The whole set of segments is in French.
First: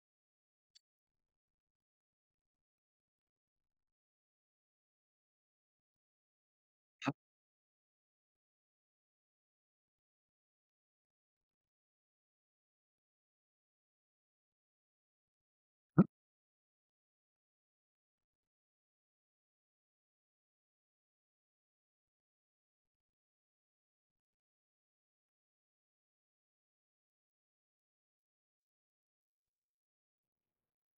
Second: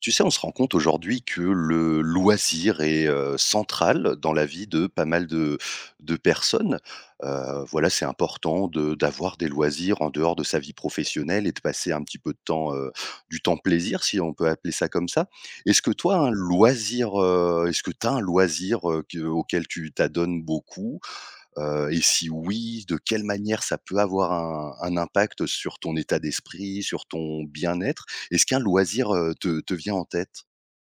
Tu sais, on se rend compte aujourd'hui que le loisir est central dans la vie de pas mal de personnes. Voilà, c'est important d'avoir des loisirs en dehors de sa vie professionnelle et de passer un petit peu de temps, du temps plaisir, si on peut appeler ça comme ça. Est-ce que toi, un loisir, est-ce que tu as un loisir auquel tu t'adonnes beaucoup. Et si oui, de quelle manière ça peut avoir un impact sur ton état d'esprit, sur ton bien-être? Est-ce qu'un loisir, te vient en tête?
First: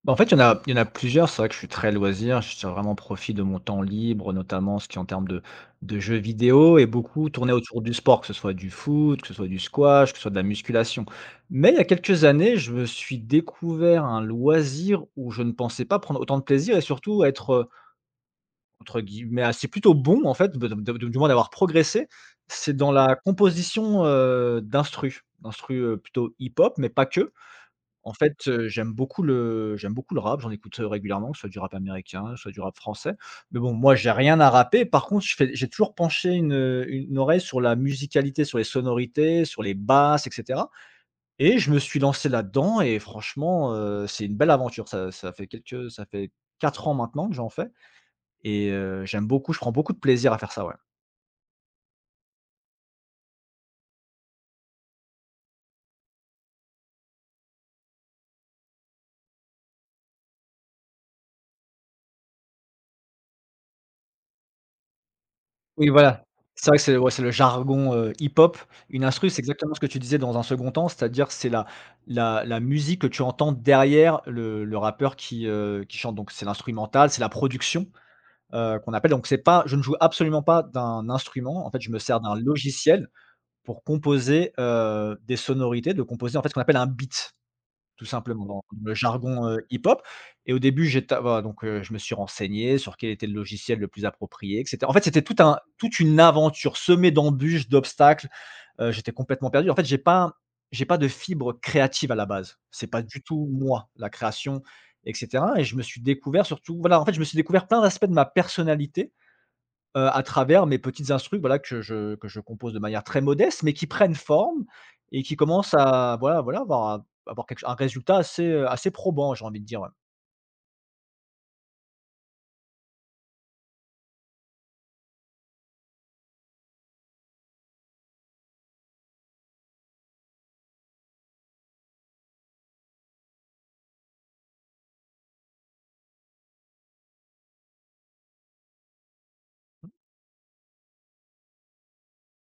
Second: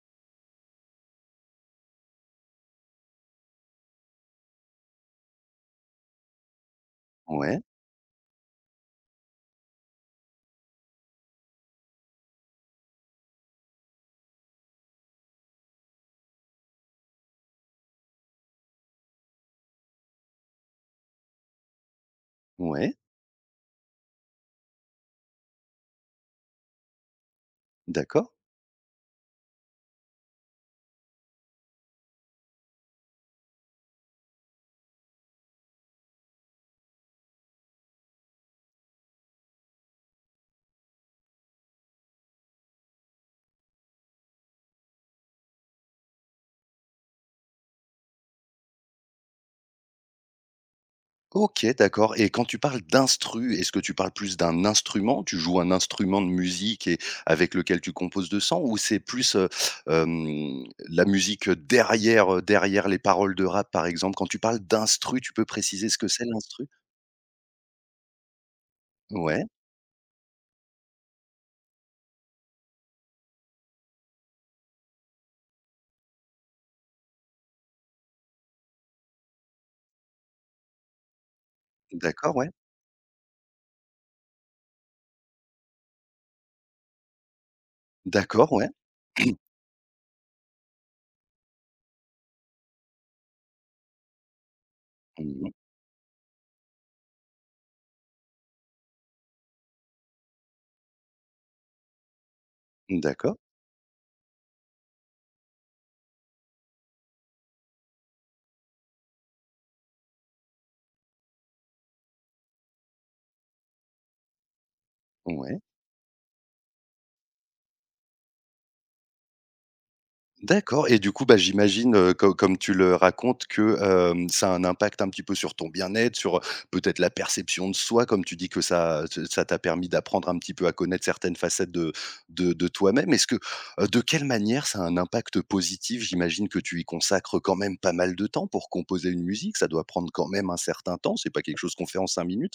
En fait, il y en a il y en a plusieurs. C'est vrai que je suis très loisir, je tire vraiment profit de mon temps libre, notamment ce qui est en termes de jeux vidéo et beaucoup tourné Ouais, autour du sport, que ce soit du foot, que ce soit du squash, que ce soit de la musculation. Mais il y a quelques années, je me suis découvert un loisir où je ne pensais pas prendre autant de plaisir et surtout être, entre guillemets, assez plutôt «bon» en fait, de du moins d'avoir progressé. C'est dans ouais, la composition, d'instrus, plutôt hip-hop, mais pas que. En d'accord. fait, j'aime beaucoup le rap, j'en écoute, régulièrement, que ce soit du rap américain, soit du rap français. Mais bon, moi, j'ai rien à rapper. Par contre, je fais j'ai toujours penché une oreille sur la musicalité, sur les sonorités, sur les basses et cetera, et je me suis lancé là-dedans et franchement, c'est une belle aventure. Ça fait 4 ans maintenant que j'en fais et j'aime beaucoup, je prends beaucoup de plaisir à faire ça, ouais. OK, d'accord, et quand tu parles d'instru, est-ce que tu parles plus d'un instrument? Tu joues un instrument de musique et avec lequel tu composes de sang, ou c'est plus, hem, la musique derrière, derrière les paroles de rap, par exemple? Quand tu parles d'instru, tu peux préciser Oui, ce que voilà. c'est l'instru? C'est vrai que c'est ouais, c'est le jargon, hip-hop. Une instru, c'est Ouais, exactement ce que tu disais dans un second temps, c'est-à-dire c'est la la musique que tu entends derrière le rappeur qui chante. Donc c'est l'instrumental, c'est la production, qu'on appelle. Donc c'est pas je ne joue absolument pas d'un instrument. En fait, je me sers d'un d'accord, ouais. logiciel pour composer, des sonorités, de composer en fait ce qu'on appelle un beat. Tout simplement, D'accord, dans ouais. le jargon, hip-hop. Et au début, j'éta voilà, donc je me suis renseigné sur quel était le logiciel le plus approprié et cetera. En fait, c'était tout Mmh. un toute une aventure semée d'embûches, d'obstacles, j'étais complètement perdu. En fait, j'ai pas de fibre créative à la base. C'est pas du D'accord. tout moi, la création et cetera. Et je me suis découvert surtout voilà, en fait, je me suis découvert plein d'aspects de ma personnalité, à travers mes petites instrus, voilà, que je compose de manière très modeste, mais qui prennent forme et qui Ouais, commencent à avoir quelque un résultat assez, assez probant, j'ai envie de dire, ouais. d'accord, et du coup, bah, j'imagine, co comme tu le racontes que, ça a un impact un petit peu sur ton bien-être, sur, peut-être la perception de soi, comme tu dis que ça t'a permis d'apprendre un petit peu à connaître certaines facettes de toi-même. Est-ce que, de quelle manière ça a un impact positif? J'imagine que tu y consacres quand même pas mal de temps pour composer une musique, ça doit prendre quand même un certain temps, c'est pas quelque chose qu'on fait en 5 minutes?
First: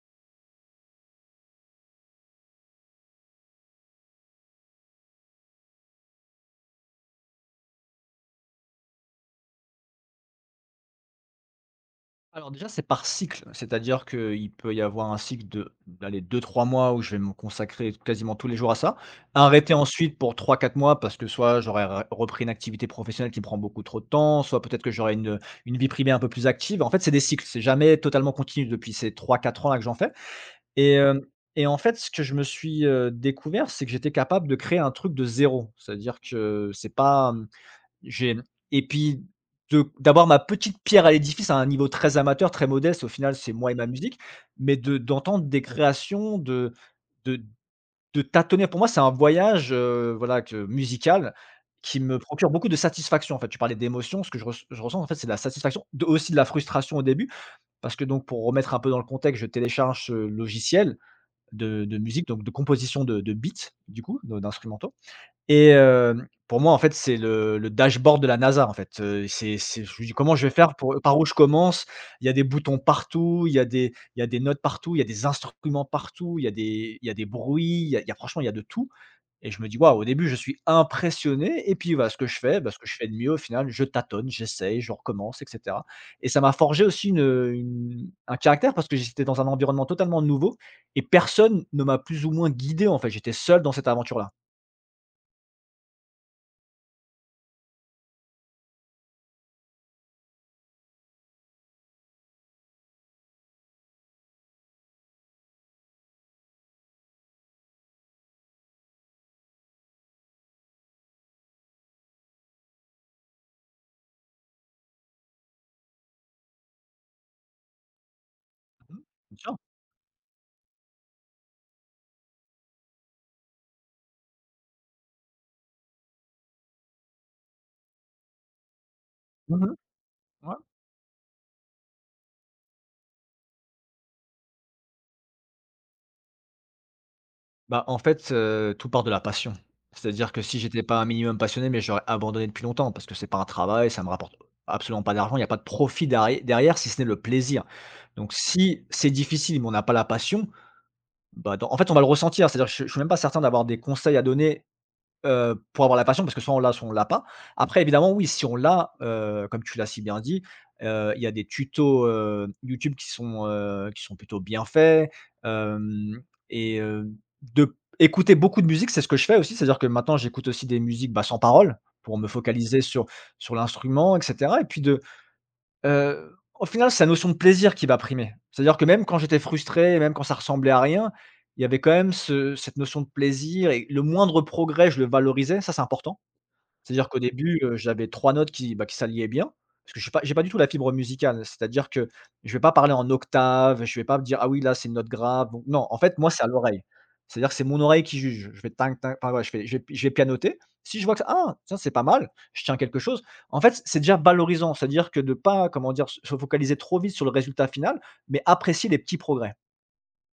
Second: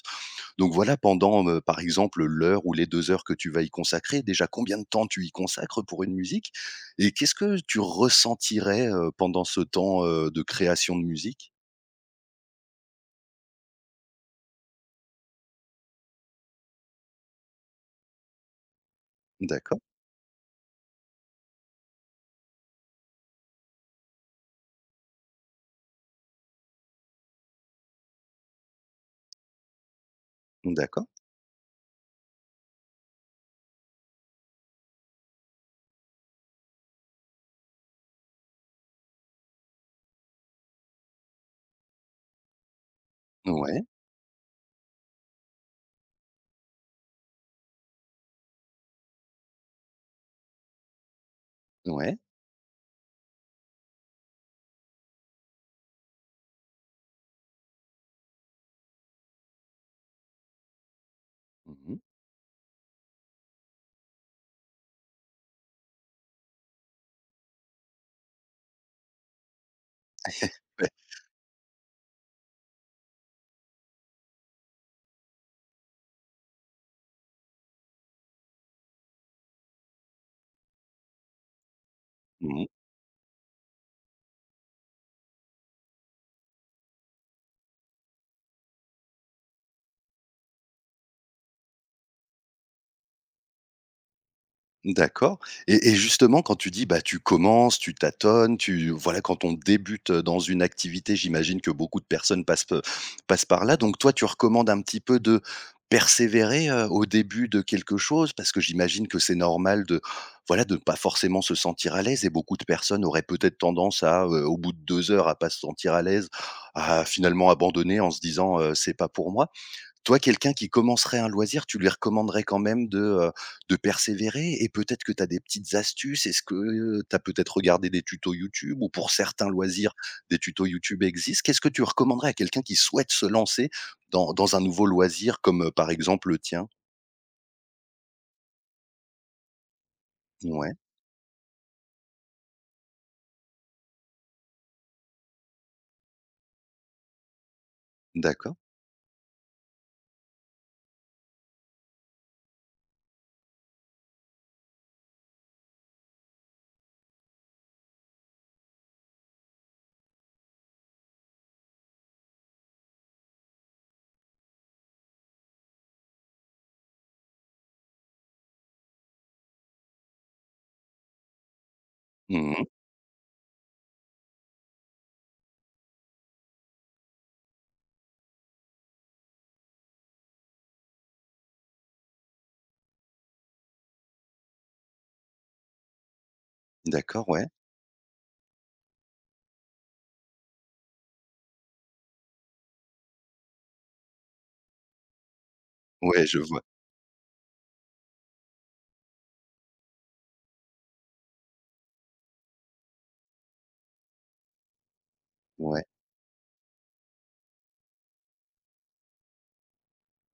Donc voilà, pendant, par exemple, l'heure ou les 2 heures que tu vas y consacrer, déjà combien de temps tu y consacres pour une musique? Et qu'est-ce que tu ressentirais, pendant ce temps, de création de musique? Alors déjà, c'est par cycle, c'est-à-dire qu'il peut y avoir un cycle de, allez, 2, 3 mois où je vais me consacrer quasiment tous les jours à ça, arrêter D'accord, ensuite pour 3, 4 mois parce que soit j'aurais re repris une activité professionnelle qui me prend beaucoup trop de temps, soit peut-être que j'aurais une vie privée un peu plus active. En fait, c'est des cycles, c'est jamais totalement continu depuis ces 3, 4 ans là que j'en fais. Et d'accord. hem et en fait, ce que je me suis, découvert, c'est que j'étais capable de créer un truc de zéro. C'est-à-dire que c'est pas, hem, j'ai et puis de D'avoir ma petite pierre à l'édifice à un niveau très amateur, très modeste, au final, c'est moi et Ouais, ma musique, mais de d'entendre des créations, de de tâtonner. Pour moi, c'est un voyage, voilà, que musical, qui ouais. me procure beaucoup de satisfaction, en fait. Tu parlais d'émotion, ce que je ressens, en fait, c'est de la satisfaction, de aussi de la frustration au début, parce que donc pour remettre un peu dans le contexte, je télécharge ce logiciel de Mmh. de musique, donc de composition de beats, du coup, de d'instrumentaux. Et pour moi, en fait, c'est le dashboard de la NASA, en fait, c'est, je me dis: «Comment je vais faire Ouais. pour par où je commence?» Il y a des boutons partout, il y a des notes partout, il y a des instruments partout, il y a des bruits, il y a franchement, il y a de tout, et je me dis: «Waouh!» Au début, je suis impressionné et puis, bah, ce que je fais, Mmh. bah, ce que je fais de mieux au final, je tâtonne, j'essaye, je recommence et cetera, et ça m'a forgé aussi une un caractère parce que j'étais dans un environnement totalement nouveau et personne ne m'a plus ou moins guidé, en fait. J'étais seul dans cette aventure-là. D'accord, et justement quand tu dis, bah, tu commences, tu tâtonnes, tu voilà, quand on débute, dans une activité, j'imagine que beaucoup de personnes passent par là. Donc toi, tu recommandes un petit peu de persévérer, au début de quelque chose? Parce que j'imagine que c'est normal de, voilà, de ne pas forcément se sentir à l'aise, et beaucoup de personnes auraient peut-être tendance à, au bout de 2 heures à pas se sentir à l'aise, à finalement abandonner en se disant, «C'est Mmh. pas pour Bien moi». sûr. Toi, quelqu'un qui commencerait un loisir, tu lui recommanderais quand même de persévérer, et peut-être que tu as des petites astuces? Est-ce que, tu as peut-être regardé des tutos YouTube, ou pour certains Mmh. loisirs, des Ouais. tutos YouTube existent? Qu'est-ce que tu recommanderais à quelqu'un qui souhaite se lancer dans un nouveau loisir comme, par exemple, le tien? Tout part de la passion. C'est-à-dire que si Ouais, j'étais pas un minimum passionné, mais j'aurais abandonné depuis longtemps parce que c'est pas un travail, ça me rapporte absolument pas d'argent, il y a pas de profit derrière si ce n'est le plaisir. Donc d'accord. si c'est difficile, mais on n'a pas la passion, bah, dans en fait, on va le ressentir, c'est-à-dire je suis même pas certain d'avoir des conseils à donner, pour avoir la passion parce que soit on l'a pas. Après évidemment oui, si on l'a, comme tu l'as si bien dit, il y a des tutos, YouTube qui sont plutôt bien faits, hem et de écouter beaucoup de musique, c'est ce que je fais aussi, c'est-à-dire que maintenant j'écoute aussi des musiques, bah, sans paroles pour me Mmh. focaliser sur l'instrument et cetera et puis de au final, c'est la notion de plaisir qui va primer. C'est-à-dire que même quand j'étais frustré, même quand ça ressemblait à rien, il y avait quand même ce cette notion de plaisir et le moindre progrès, je le valorisais, ça, c'est important. C'est-à-dire qu'au D'accord, ouais. début, j'avais 3 notes qui, bah, qui s'alliaient bien, parce que je suis pas j'ai pas du tout la fibre musicale. C'est-à-dire que je vais pas parler en octave, je vais pas me dire: «Ah oui, là, c'est une note grave», donc non, en fait, Ouais, moi, je c'est à vois. l'oreille. C'est-à-dire que c'est mon oreille qui juge. Je vais tin tin enfin, ouais, je vais pianoter. Si je vois que: ça, «Ah, tiens, c'est pas mal, je tiens quelque chose». En fait, c'est déjà valorisant, c'est-à-dire que de pas, Ouais. comment dire, se focaliser trop vite sur le résultat final, mais apprécier les petits progrès.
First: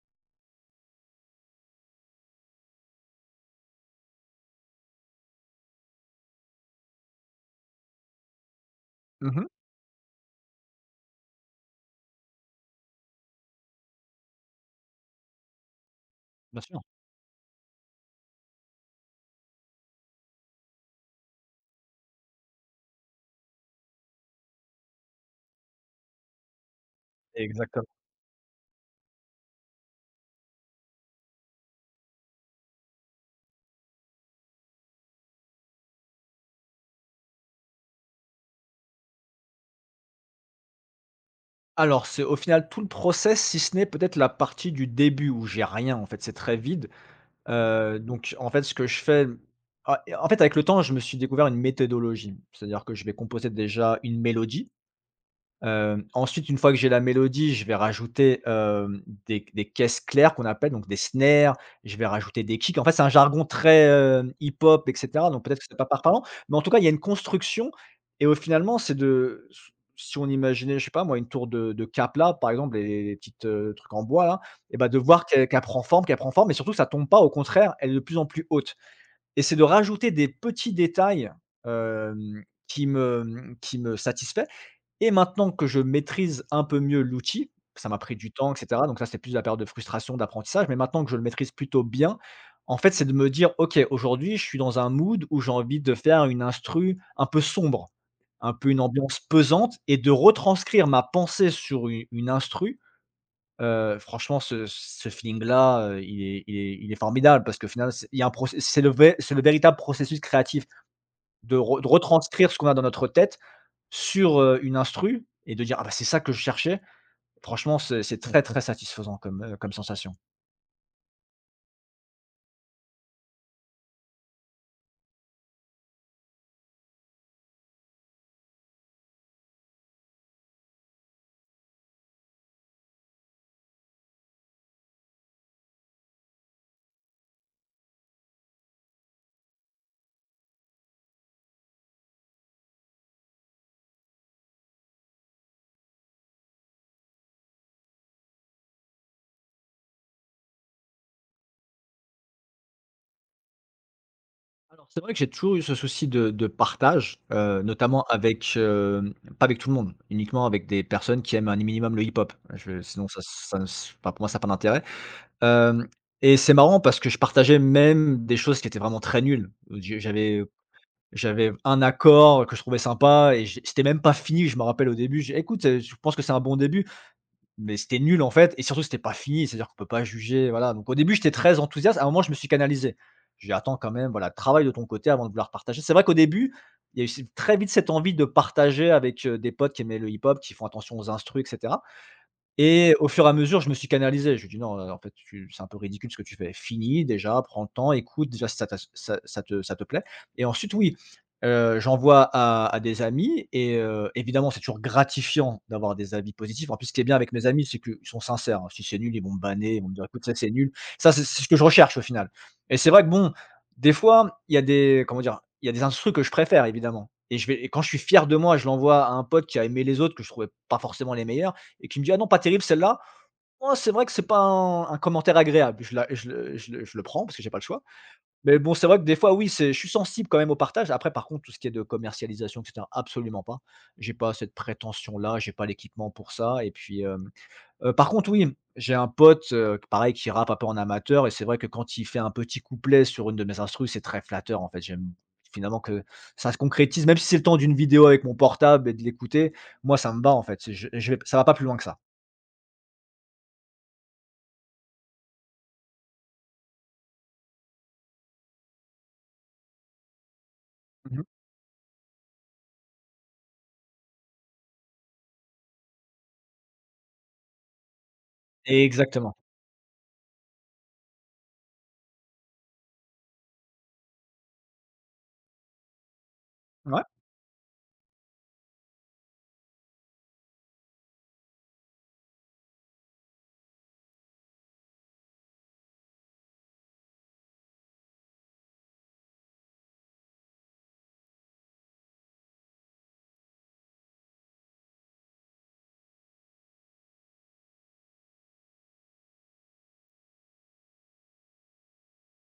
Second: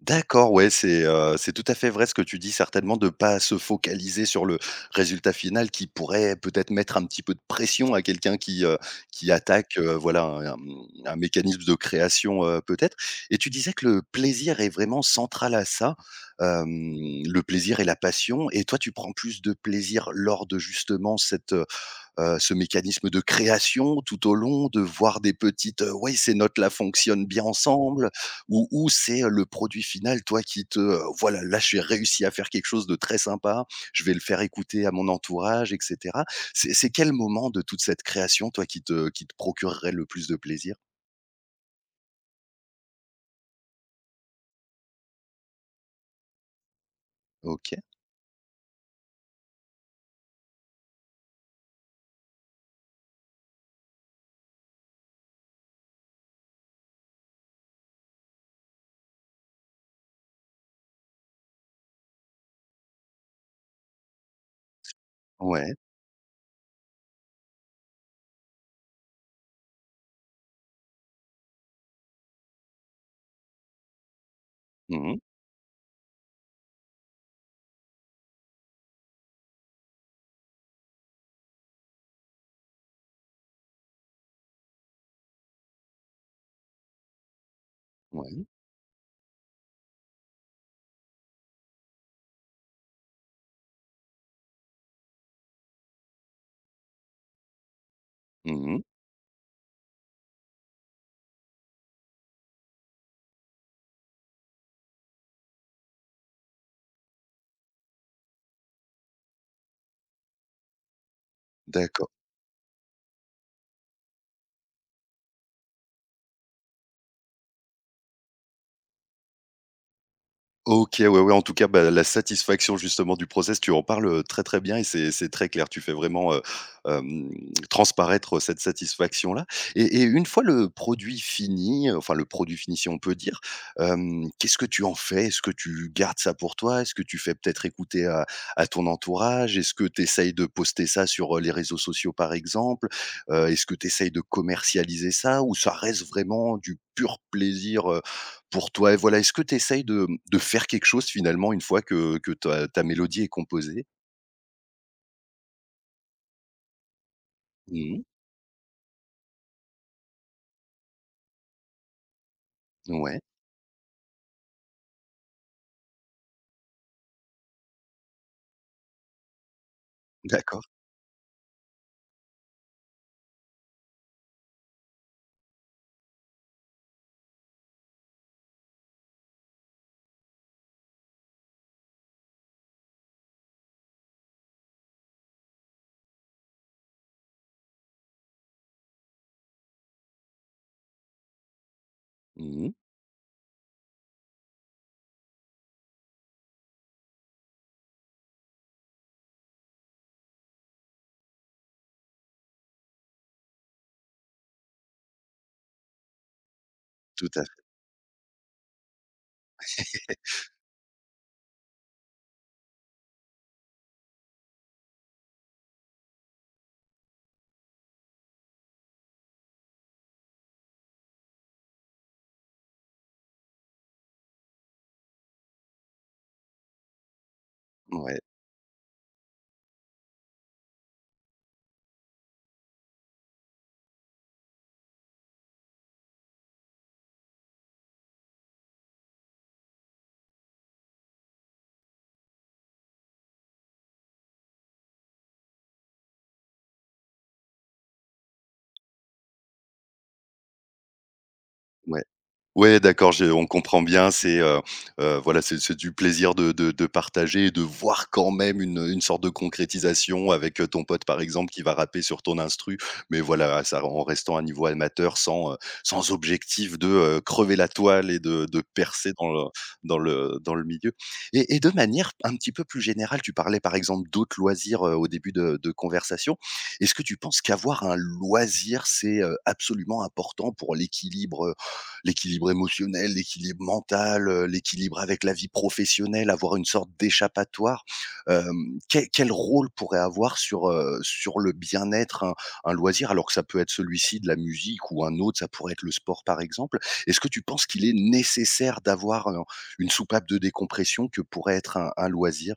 D'accord, ouais, c'est tout à fait vrai ce que tu dis, certainement de pas se focaliser sur le résultat final, qui pourrait peut-être mettre un petit peu de pression à quelqu'un qui Mmh. attaque, voilà un, un mécanisme de création, peut-être. Et tu disais que le plaisir est vraiment central à ça, Bien sûr, hem, le plaisir et la passion, et toi tu prends plus de plaisir lors de justement cette, ce mécanisme de création tout au long, de voir des petites, «Ouais, ces notes-là fonctionnent bien exactement. ensemble», ou c'est, le produit final, toi, qui te, «Voilà, là, j'ai réussi à faire quelque chose de très sympa, je vais le faire écouter à mon entourage» et cetera. C'est quel moment de toute cette création, toi, qui te procurerait le plus de plaisir? Alors, c'est au final tout le process, si ce n'est peut-être la partie du début où j'ai rien, en fait, c'est très vide. OK. Donc en fait, ce que je fais ah, et en fait, avec le temps, je me suis découvert une méthodologie. C'est-à-dire que je vais composer déjà une mélodie, ensuite, une fois que j'ai la mélodie, je vais rajouter, des caisses claires qu'on appelle, donc des snares, je vais rajouter des kicks. En fait, c'est un jargon très, hip-hop et cetera, donc peut-être que Ouais. c'est pas parlant, mais en tout cas, il y a une construction et au finalement, c'est de si on imaginait, je sais pas moi, une tour de Kaplan, par exemple, les petites, trucs en bois là, et bah, de Mmh. voir qu'elle prend forme et surtout ça tombe pas, au contraire, elle est de plus en plus haute et c'est de rajouter des petits détails, qui me satisfait. Et maintenant que je maîtrise un peu mieux l'outil, ça m'a pris du Ouais. temps et cetera, donc ça, c'est plus la période de frustration, d'apprentissage, mais maintenant que je le maîtrise plutôt bien, en fait, c'est de me dire: «OK, aujourd'hui, je suis dans un mood où j'ai envie de faire une instru un peu sombre, un peu une Mmh. ambiance pesante» et de retranscrire ma pensée sur u une instru. Franchement, ce feeling-là, il est formidable parce qu'au final, c'est il y a un proc c'est le véritable processus créatif de D'accord. retranscrire ce qu'on a dans notre tête sur, une instru et de dire: «Ah bah, c'est ça que je cherchais», franchement, c'est très, très satisfaisant comme, comme sensation. OK, ouais, ouais, en tout cas, bah, la satisfaction justement du process, tu en parles, très, très bien, et c'est très clair. Tu fais vraiment, hem, transparaître cette satisfaction-là. Et une fois le produit fini, enfin le produit fini, si on peut dire, qu'est-ce que tu en fais? Est-ce que tu gardes ça pour toi? Est-ce que tu fais peut-être écouter à ton entourage? Est-ce que tu essayes de poster ça sur, les réseaux sociaux, par exemple? Est-ce que tu essayes de commercialiser ça, ou ça reste vraiment du pur plaisir, pour toi, et voilà, est-ce que tu essayes de de faire quelque chose finalement une fois que ta mélodie est composée? Alors, c'est vrai que j'ai toujours eu ce souci de partage, Mmh. notamment avec, pas avec tout le monde, uniquement avec des personnes qui aiment un minimum le hip-hop. Je Sinon Ouais, ça ça s enfin, pour moi, ça n'a pas d'intérêt. Hem Et c'est marrant parce que je partageais même des choses qui étaient vraiment très nulles. Je j'avais d'accord. J'avais un accord que je trouvais sympa et j'ai c'était même pas fini, je me rappelle au début, j'ai: «Écoute, je pense que c'est un bon début». Mais c'était nul en fait et surtout c'était pas fini, c'est-à-dire qu'on peut pas juger, voilà. Donc au début, j'étais très enthousiaste, à un moment je me suis canalisé. J'ai dit: «Attends quand même, voilà, travaille de ton côté avant de vouloir partager». C'est vrai qu'au début, il y a eu c très vite cette envie de partager avec, des potes qui aimaient le hip-hop, qui font attention aux instrus etc. Mmh. Et au fur et à mesure, je me suis canalisé. Je lui ai dit: «Non, en fait, tu c'est un peu ridicule ce que tu fais. Fini, déjà, prends le temps, écoute déjà si ça t'as ça ça te plaît». Et ensuite oui, j'envoie à des amis et, évidemment, c'est toujours gratifiant d'avoir des avis positifs. En plus, ce qui est bien Tout avec à mes fait. amis, c'est qu'ils sont sincères, hein. Si c'est nul, ils vont me banner, ils vont me dire: «Écoute, ça, c'est nul». Ça, c'est ce que je recherche au final. Et c'est vrai que bon, des fois, il y a des comment dire? Il y a des instrus que je préfère évidemment et je vais et quand je suis fier de moi, je l'envoie à un pote qui a aimé les autres que je trouvais pas forcément les meilleurs et qui me dit: «Ah non, pas terrible celle-là». Oh, c'est vrai que c'est pas un commentaire agréable. Je le prends parce que j'ai pas le choix. Ouais, Mais bon, c'est vrai que des fois, oui, c'est je suis sensible quand même au partage. Après, par contre, tout ce qui est de commercialisation et cetera, absolument pas. J'ai pas cette prétention-là, j'ai pas l'équipement pour ça, et puis, par contre, oui, j'ai un pote, pareil, qui rappe un peu en amateur et c'est vrai que quand il fait un petit couplet sur une de mes instrus, c'est très flatteur en fait. J'aime finalement que ça se concrétise, même si c'est le temps d'une vidéo avec mon portable et de l'écouter, moi ça me bat en fait. C'est je vais Ça va pas plus loin que ça. ouais. Ouais, d'accord, je on comprend bien, c'est, voilà, c'est du plaisir de de partager et de voir quand même une sorte de concrétisation avec, ton pote, par exemple, qui va rapper sur ton instru. Mais voilà, ça en restant à un niveau amateur sans, sans objectif de, crever la toile et de percer dans Exactement. le dans le milieu. Et de manière un petit peu plus générale, tu parlais, par exemple, d'autres loisirs, au début de conversation. Est-ce que Ouais, tu penses qu'avoir un loisir, c'est, absolument important pour l'équilibre, l'équilibre émotionnel, l'équilibre mental, l'équilibre avec la vie professionnelle, avoir une sorte d'échappatoire. Quel rôle pourrait avoir sur, sur le bien-être un loisir? Alors que ça peut être celui-ci de la musique ou un autre, ça pourrait être le sport par exemple. Est-ce que tu penses qu'il est nécessaire d'avoir, une soupape de décompression que pourrait être un loisir?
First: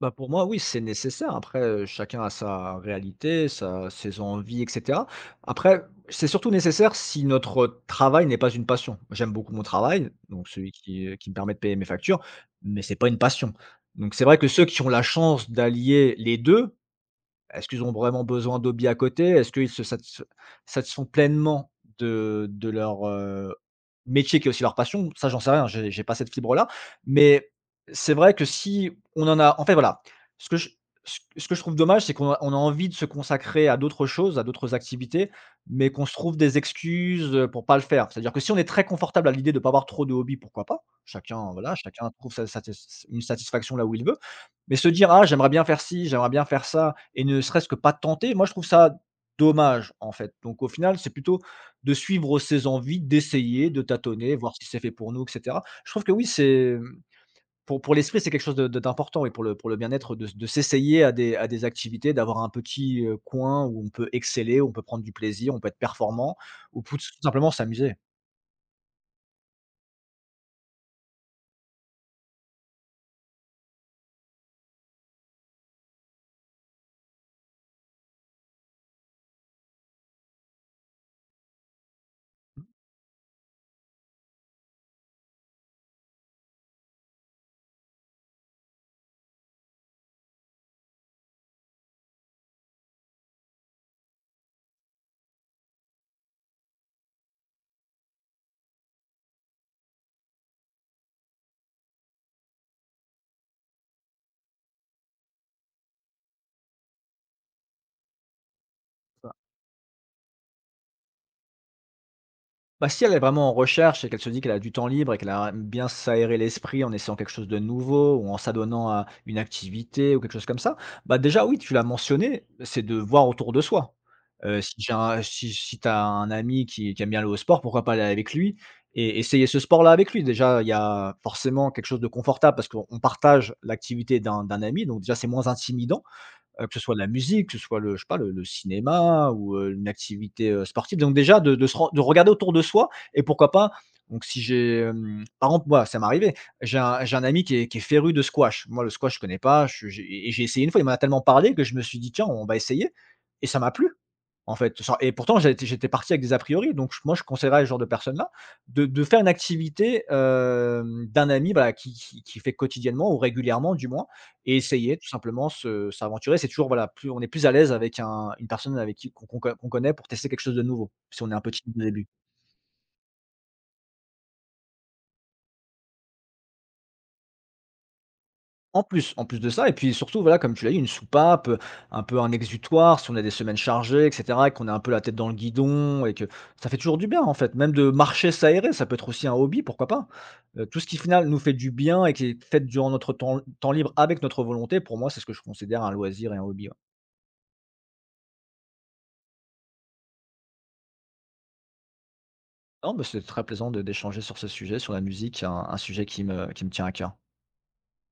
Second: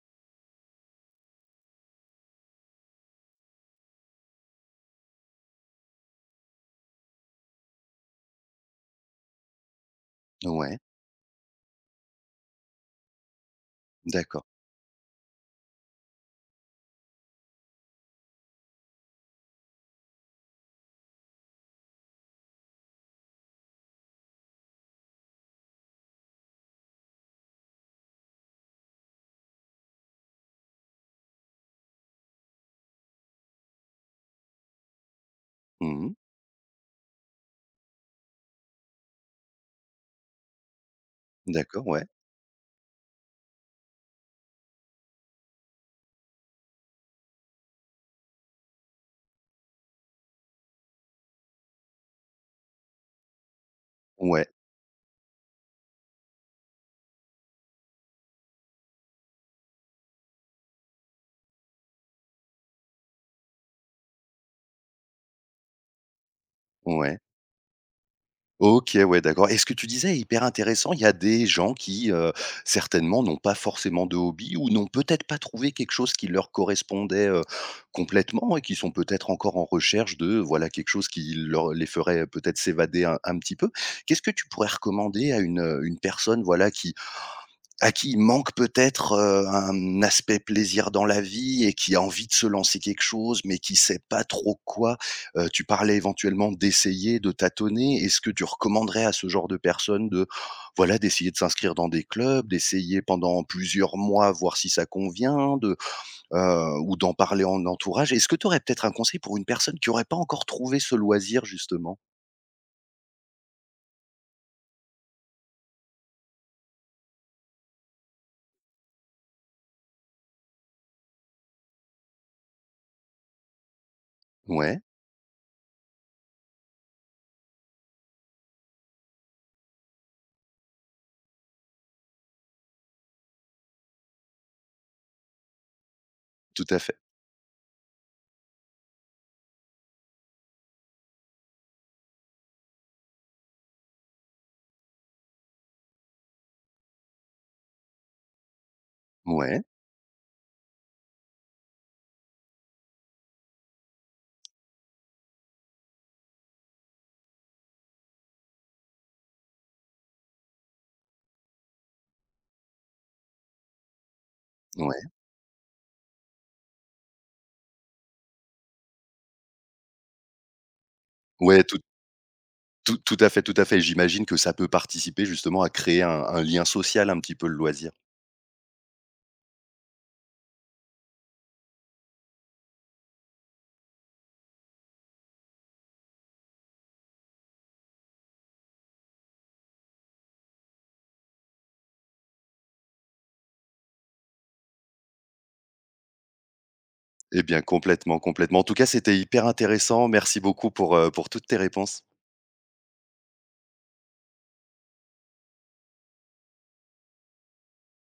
bah, pour moi, oui, c'est nécessaire. Après, chacun a sa réalité, sa ses envies et cetera. Après, c'est surtout nécessaire si notre travail n'est pas une passion. J'aime beaucoup mon travail, donc celui Ouais, qui me permet de payer mes factures, mais c'est pas une passion. Donc c'est vrai d'accord. que ceux qui ont la chance d'allier les 2. Est-ce qu'ils ont vraiment besoin d'Obi à côté? Est-ce qu'ils se satisf Satisfont pleinement de leur, métier qui est aussi leur passion? Ça, j'en sais rien, j'ai pas cette fibre-là, mais c'est vrai que si on en a en fait, voilà, ce que je ce que je trouve dommage, c'est qu'on a envie de se consacrer à d'autres choses, à d'autres activités, mais qu'on Mmh. se trouve des excuses, pour pas le faire. C'est-à-dire que si on est très confortable à l'idée de ne pas avoir trop de hobbies, pourquoi pas? Chacun, voilà, D'accord, ouais. chacun trouve sa satis une satisfaction là où il veut, mais se dire: «Ah, j'aimerais bien faire ci, j'aimerais bien faire ça» et ne serait-ce que pas tenter. Moi, je trouve ça dommage, en fait. Donc, au final, c'est plutôt de suivre ses envies, d'essayer, de tâtonner, Ouais, voir si c'est fait pour nous, et cetera. Je trouve que oui, c'est pour l'esprit, c'est quelque chose de d'important et pour le bien-être de s'essayer à des activités, d'avoir un petit, coin où on peut exceller, où on peut prendre du plaisir, on peut être performant, ou tout ouais. simplement s'amuser. OK, ouais, d'accord, et ce que tu disais est hyper intéressant. Il y a des gens qui, certainement, n'ont pas forcément de hobby, ou n'ont peut-être pas trouvé quelque chose qui leur correspondait, complètement, et qui sont peut-être encore en recherche de, voilà, quelque chose qui leur les ferait peut-être s'évader un petit peu. Qu'est-ce que tu pourrais recommander à une personne, voilà, qui à qui il manque peut-être, un aspect plaisir dans la vie, et qui a envie de se lancer quelque chose, mais qui sait pas trop quoi. Tu parlais éventuellement d'essayer, de tâtonner. Est-ce que tu recommanderais à ce genre de personnes de voilà, d'essayer de s'inscrire dans des clubs, d'essayer pendant plusieurs mois, voir si ça convient, de ou d'en parler en entourage? Est-ce que tu aurais peut-être un conseil pour une personne qui aurait pas encore trouvé ce loisir justement? Bah, si elle est vraiment en recherche et qu'elle se dit qu'elle a du temps libre et qu'elle aime bien s'aérer l'esprit en essayant quelque chose de nouveau ou en s'adonnant à une activité ou quelque chose comme ça, bah déjà oui, tu l'as mentionné, c'est de voir autour de soi. Si Ouais, j'ai un si si tu as un ami qui aime bien le haut sport, pourquoi pas aller avec lui et essayer ce sport-là avec lui? Déjà, il y a forcément quelque chose de confortable parce qu'on partage l'activité d'un ami, donc déjà c'est moins intimidant. tout Que à ce soit fait. de la musique, que ce soit le je sais pas, le cinéma ou, une activité, sportive. Donc déjà de se ren de regarder autour de soi et pourquoi pas donc si j'ai, par exemple, moi, ça m'est arrivé, j'ai un ami qui est féru de squash. Moi, le squash, je connais Ouais, pas, je j'ai et j'ai essayé une fois, il m'en a tellement parlé que je me suis dit: «Tiens, on va essayer» et ça m'a plu. En fait, genre et pourtant j'étais parti avec des a priori, donc moi je conseillerais à ce genre de personnes-là de faire une activité, d'un ami, voilà, qui fait quotidiennement ou régulièrement du moins et essayer ouais. tout simplement se s'aventurer. C'est toujours, voilà, plus on est plus à l'aise avec un une personne avec qui qu'on connaît pour tester quelque chose de nouveau, si on est un peu Ouais, tout au début. Tout tout à fait, tout à fait. J'imagine que ça peut participer justement à créer un lien social un petit peu le loisir. En plus, en plus de ça et puis surtout, voilà, comme tu l'as dit, une soupape, un peu un exutoire, si on a des semaines chargées et cetera et qu'on a un peu la tête dans le guidon et que ça fait toujours du bien, en fait. Même de marcher, s'aérer, ça peut être aussi un hobby, pourquoi pas? Tout ce qui, au final, nous fait du bien et qui est fait durant notre temps libre avec notre volonté, pour moi, c'est ce que je considère un loisir et un hobby, ouais. Eh bien complètement, complètement. En tout cas, c'était hyper intéressant. Merci beaucoup pour toutes tes réponses. Non, mais c'est très plaisant de d'échanger sur ce sujet, sur la musique, un sujet qui me tient à cœur.